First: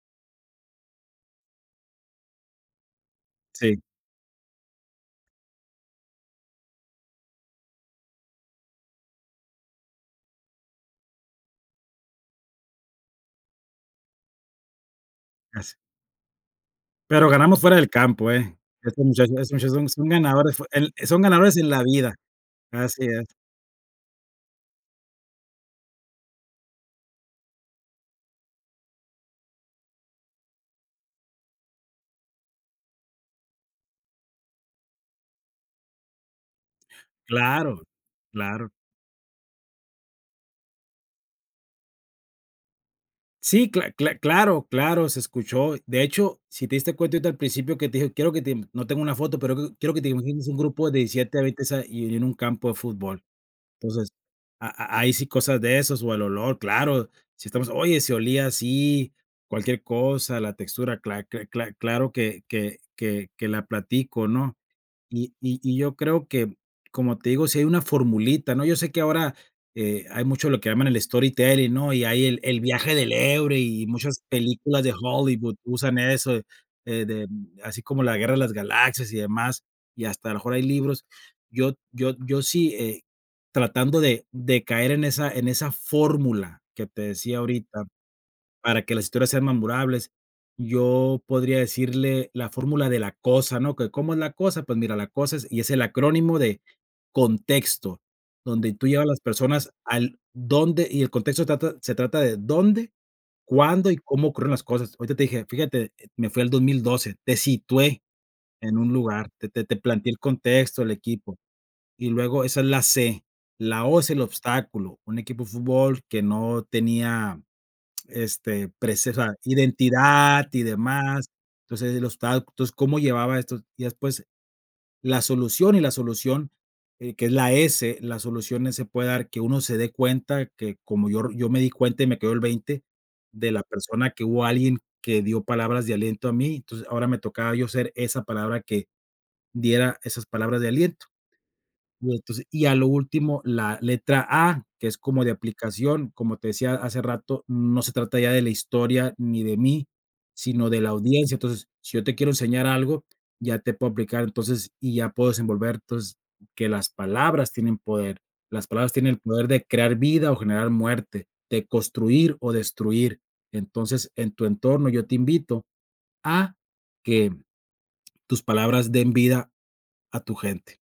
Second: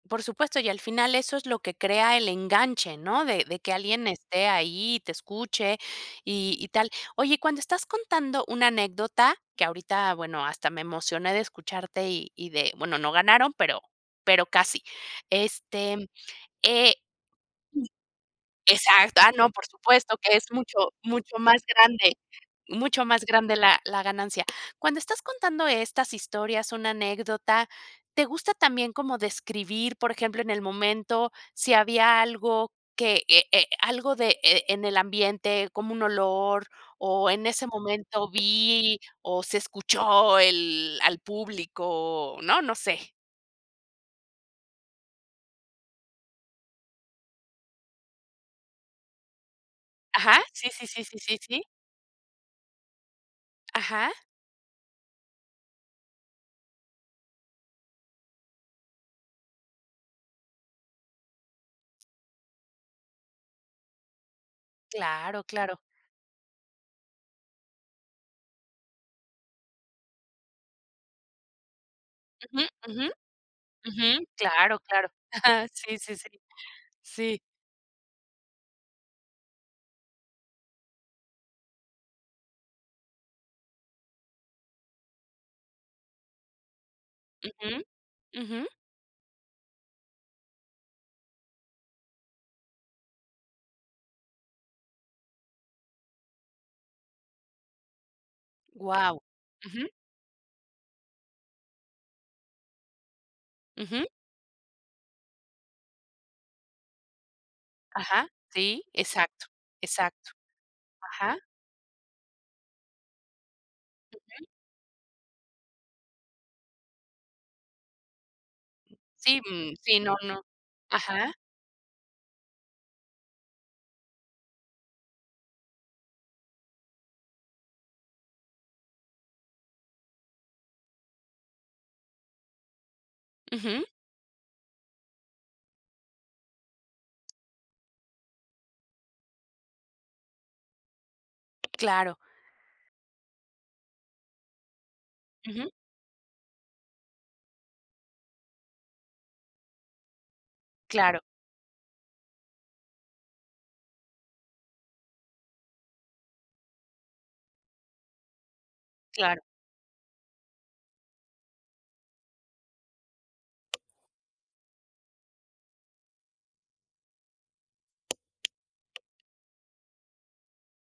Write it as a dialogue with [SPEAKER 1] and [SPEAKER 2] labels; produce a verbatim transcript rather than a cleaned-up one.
[SPEAKER 1] Por supuesto, y al final, eso es lo que crea el enganche, ¿no? De de que
[SPEAKER 2] Sí.
[SPEAKER 1] alguien esté ahí y te escuche y y tal. Oye, cuando estás contando una anécdota que ahorita, bueno, hasta me emocioné de escucharte y y de bueno, no ganaron, pero pero casi.
[SPEAKER 2] Has
[SPEAKER 1] Este, eh
[SPEAKER 2] Pero ganamos fuera del campo, ¿eh?
[SPEAKER 1] Sí,
[SPEAKER 2] Esos
[SPEAKER 1] exacto ah,
[SPEAKER 2] muchachos
[SPEAKER 1] no,
[SPEAKER 2] esos
[SPEAKER 1] por
[SPEAKER 2] muchachos son son
[SPEAKER 1] supuesto que es
[SPEAKER 2] ganadores fue
[SPEAKER 1] mucho
[SPEAKER 2] el son
[SPEAKER 1] mucho
[SPEAKER 2] ganadores
[SPEAKER 1] más
[SPEAKER 2] en la
[SPEAKER 1] grande,
[SPEAKER 2] vida.
[SPEAKER 1] mucho
[SPEAKER 2] Así
[SPEAKER 1] más
[SPEAKER 2] es.
[SPEAKER 1] grande la la ganancia. Cuando estás contando estas historias, una anécdota, ¿te gusta también como describir, por ejemplo, en el momento si había algo que, eh eh, algo de, eh, eh, en el ambiente como un olor? ¿O en ese
[SPEAKER 2] Claro,
[SPEAKER 1] momento
[SPEAKER 2] claro.
[SPEAKER 1] vi o se escuchó el al público, no? No sé.
[SPEAKER 2] Sí cla cla claro claro, se escuchó. De hecho, si te diste cuenta, ahorita al principio que te dije: "Quiero que te no tengo una foto pero q quiero que te
[SPEAKER 1] Ajá,
[SPEAKER 2] imagines un
[SPEAKER 1] sí,
[SPEAKER 2] grupo
[SPEAKER 1] sí,
[SPEAKER 2] de
[SPEAKER 1] sí, sí, sí,
[SPEAKER 2] diecisiete a
[SPEAKER 1] sí.
[SPEAKER 2] veinte sa y en en un campo de fútbol". Entonces,
[SPEAKER 1] Ajá.
[SPEAKER 2] ha ha hay sí cosas de esos o el olor, claro, si estamos: "Oye, se olía así". Cualquier cosa, la textura, cla cla cla claro que que que que la platico, ¿no? Y
[SPEAKER 1] Claro,
[SPEAKER 2] y y
[SPEAKER 1] claro.
[SPEAKER 2] yo creo que, como te digo, sí hay una formulita, ¿no? Yo sé que ahora, eh, hay mucho lo que llaman el storytelling, ¿no? Y hay el el
[SPEAKER 1] Ujú,
[SPEAKER 2] viaje
[SPEAKER 1] ujú.
[SPEAKER 2] del héroe y
[SPEAKER 1] Ujú,
[SPEAKER 2] muchas
[SPEAKER 1] claro,
[SPEAKER 2] películas de
[SPEAKER 1] claro.
[SPEAKER 2] Hollywood usan
[SPEAKER 1] Sí, sí, sí.
[SPEAKER 2] eso, eh, de
[SPEAKER 1] Sí.
[SPEAKER 2] así como la Guerra de las Galaxias y demás, y hasta a lo mejor hay libros. Yo yo yo sí, eh, tratando de de caer en esa en esa fórmula que te decía
[SPEAKER 1] Ujú.
[SPEAKER 2] ahorita
[SPEAKER 1] Ujú.
[SPEAKER 2] para que las historias sean memorables, yo podría decirle la fórmula de la cosa, ¿no? ¿Que cómo es la cosa? Pues, mira, la cosa es y es el acrónimo de contexto, donde tú llevas las
[SPEAKER 1] Wao.
[SPEAKER 2] personas
[SPEAKER 1] Ujú.
[SPEAKER 2] al dónde, y el contexto trata se trata de dónde, cuándo y
[SPEAKER 1] Ujú.
[SPEAKER 2] cómo ocurrieron las cosas. Ahorita te dije fíjate, me fui al dos mil doce, te situé
[SPEAKER 1] Ajá.
[SPEAKER 2] en
[SPEAKER 1] Sí,
[SPEAKER 2] un lugar, te
[SPEAKER 1] exacto.
[SPEAKER 2] te te planteé el
[SPEAKER 1] Exacto.
[SPEAKER 2] contexto, el equipo.
[SPEAKER 1] Ajá.
[SPEAKER 2] Y luego esa es la ce. La o es el
[SPEAKER 1] Ujú.
[SPEAKER 2] obstáculo. Un equipo de fútbol que no tenía, este, prece o sea,
[SPEAKER 1] Sí, mm, sí, no, no.
[SPEAKER 2] identidad y demás.
[SPEAKER 1] Ajá.
[SPEAKER 2] Entonces, el obsta entonces, cómo llevaba estos. Y después la solución, y la solución, eh, que es la ese la solución se puede dar que uno se dé cuenta que como yo ri yo me di cuenta y me quedó el veinte de la
[SPEAKER 1] Ujú.
[SPEAKER 2] persona que hubo, alguien que dio palabras de aliento a mí, entonces, ahora me tocaba yo ser esa palabra que diera esas palabras de aliento. Y
[SPEAKER 1] Claro.
[SPEAKER 2] entonces y, a lo último, la letra a que es como de
[SPEAKER 1] Ujú.
[SPEAKER 2] aplicación, como te decía hace rato: "No se trata ya de la historia ni de mí, sino de la
[SPEAKER 1] Claro.
[SPEAKER 2] audiencia". Entonces, si yo te quiero enseñar algo, ya te puedo aplicar entonces, y ya puedo desenvolver, entonces, que las palabras tienen poder. Las palabras tienen el
[SPEAKER 1] Claro.
[SPEAKER 2] poder de crear vida o generar muerte, de construir o destruir. Entonces, en tu entorno, yo te invito a que tus palabras den vida a tu gente.